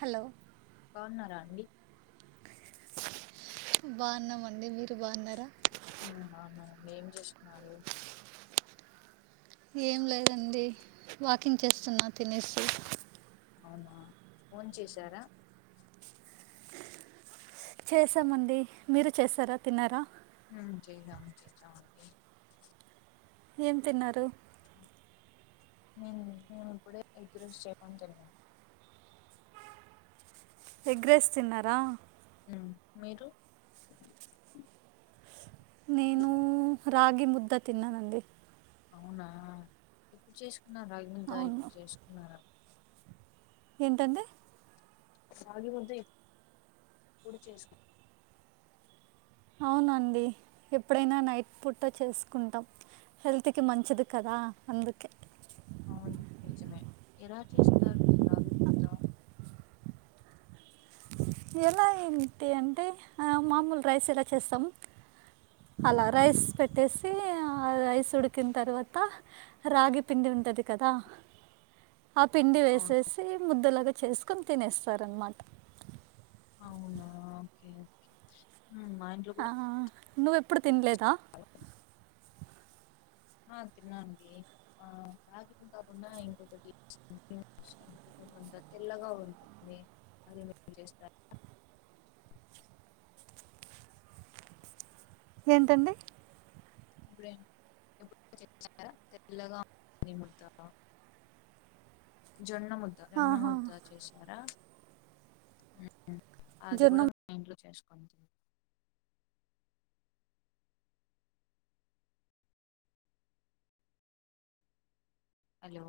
hello బన్నారా అండి బావన్నామండి మీరు బావున్నారా ఆ బావున్నం ఏం చేస్తున్నారు ఏం లేదండి వాకింగ్ చేస్తున్నా తినేసి అవునా భోన్ చేసారా చేసామండి మీరు చేసారా తిన్నారా మ్మ్ చేద్దం చేద్దమండి ఏం తిన్నారు నేను మేము ఇప్పుడే ఎగ్ రైస్ చేయడానికి ఎళ్ళాను ఎగ్ రైస్ తిన్నారా మ్ మీరు నేను రాగి ముద్ద తిన్నానండి అవునా ఇప్పుడు చేసుకున్నర్ రాగి ముద్ద అవును ఇప్పుడు చేస్కున్నారా ఏంటండీ సాగి ముద్ది ఇ కుడు చేసుక్ అవునండి ఎప్పుడైనా నైట్ పూట చేసుకుంటాం హెల్త్కి మంచిది కదా అందుకే అవును నిజమే ఎలా చేస్తారు మీరు రాగి ముద్ద ఎలా ఏంటి అంటే అ మామూలు రైస్ ఎలా చేస్తాము అలా రైస్ పెట్టేసి రైస్ ఉడికిన తర్వాత రాగి పిండి ఉంతది కదా ఆ పిండి అవును వేసేసి ముద్దలాగా చేస్కొని తినేస్తారనమాట అవునా ఓకేఓకే ఆ నువ్వెప్పుడు తినలేదా కూడా ఆ తినండి ఆ బ్యాంగ్ కాకుండా ఇంకొకటి కొంత తెల్లగా ఉంటుంది [unintelligible] ఏంటండి ఇప్పుడ [unintelligible] తెల్లగా ఉంటుంది ముద్ద జొన్న ముద్ద జొన్న ఆహా ముద్ద చేశారా అది కూడా జొన్న మా ఇంట్లో చేస్తారూ హలో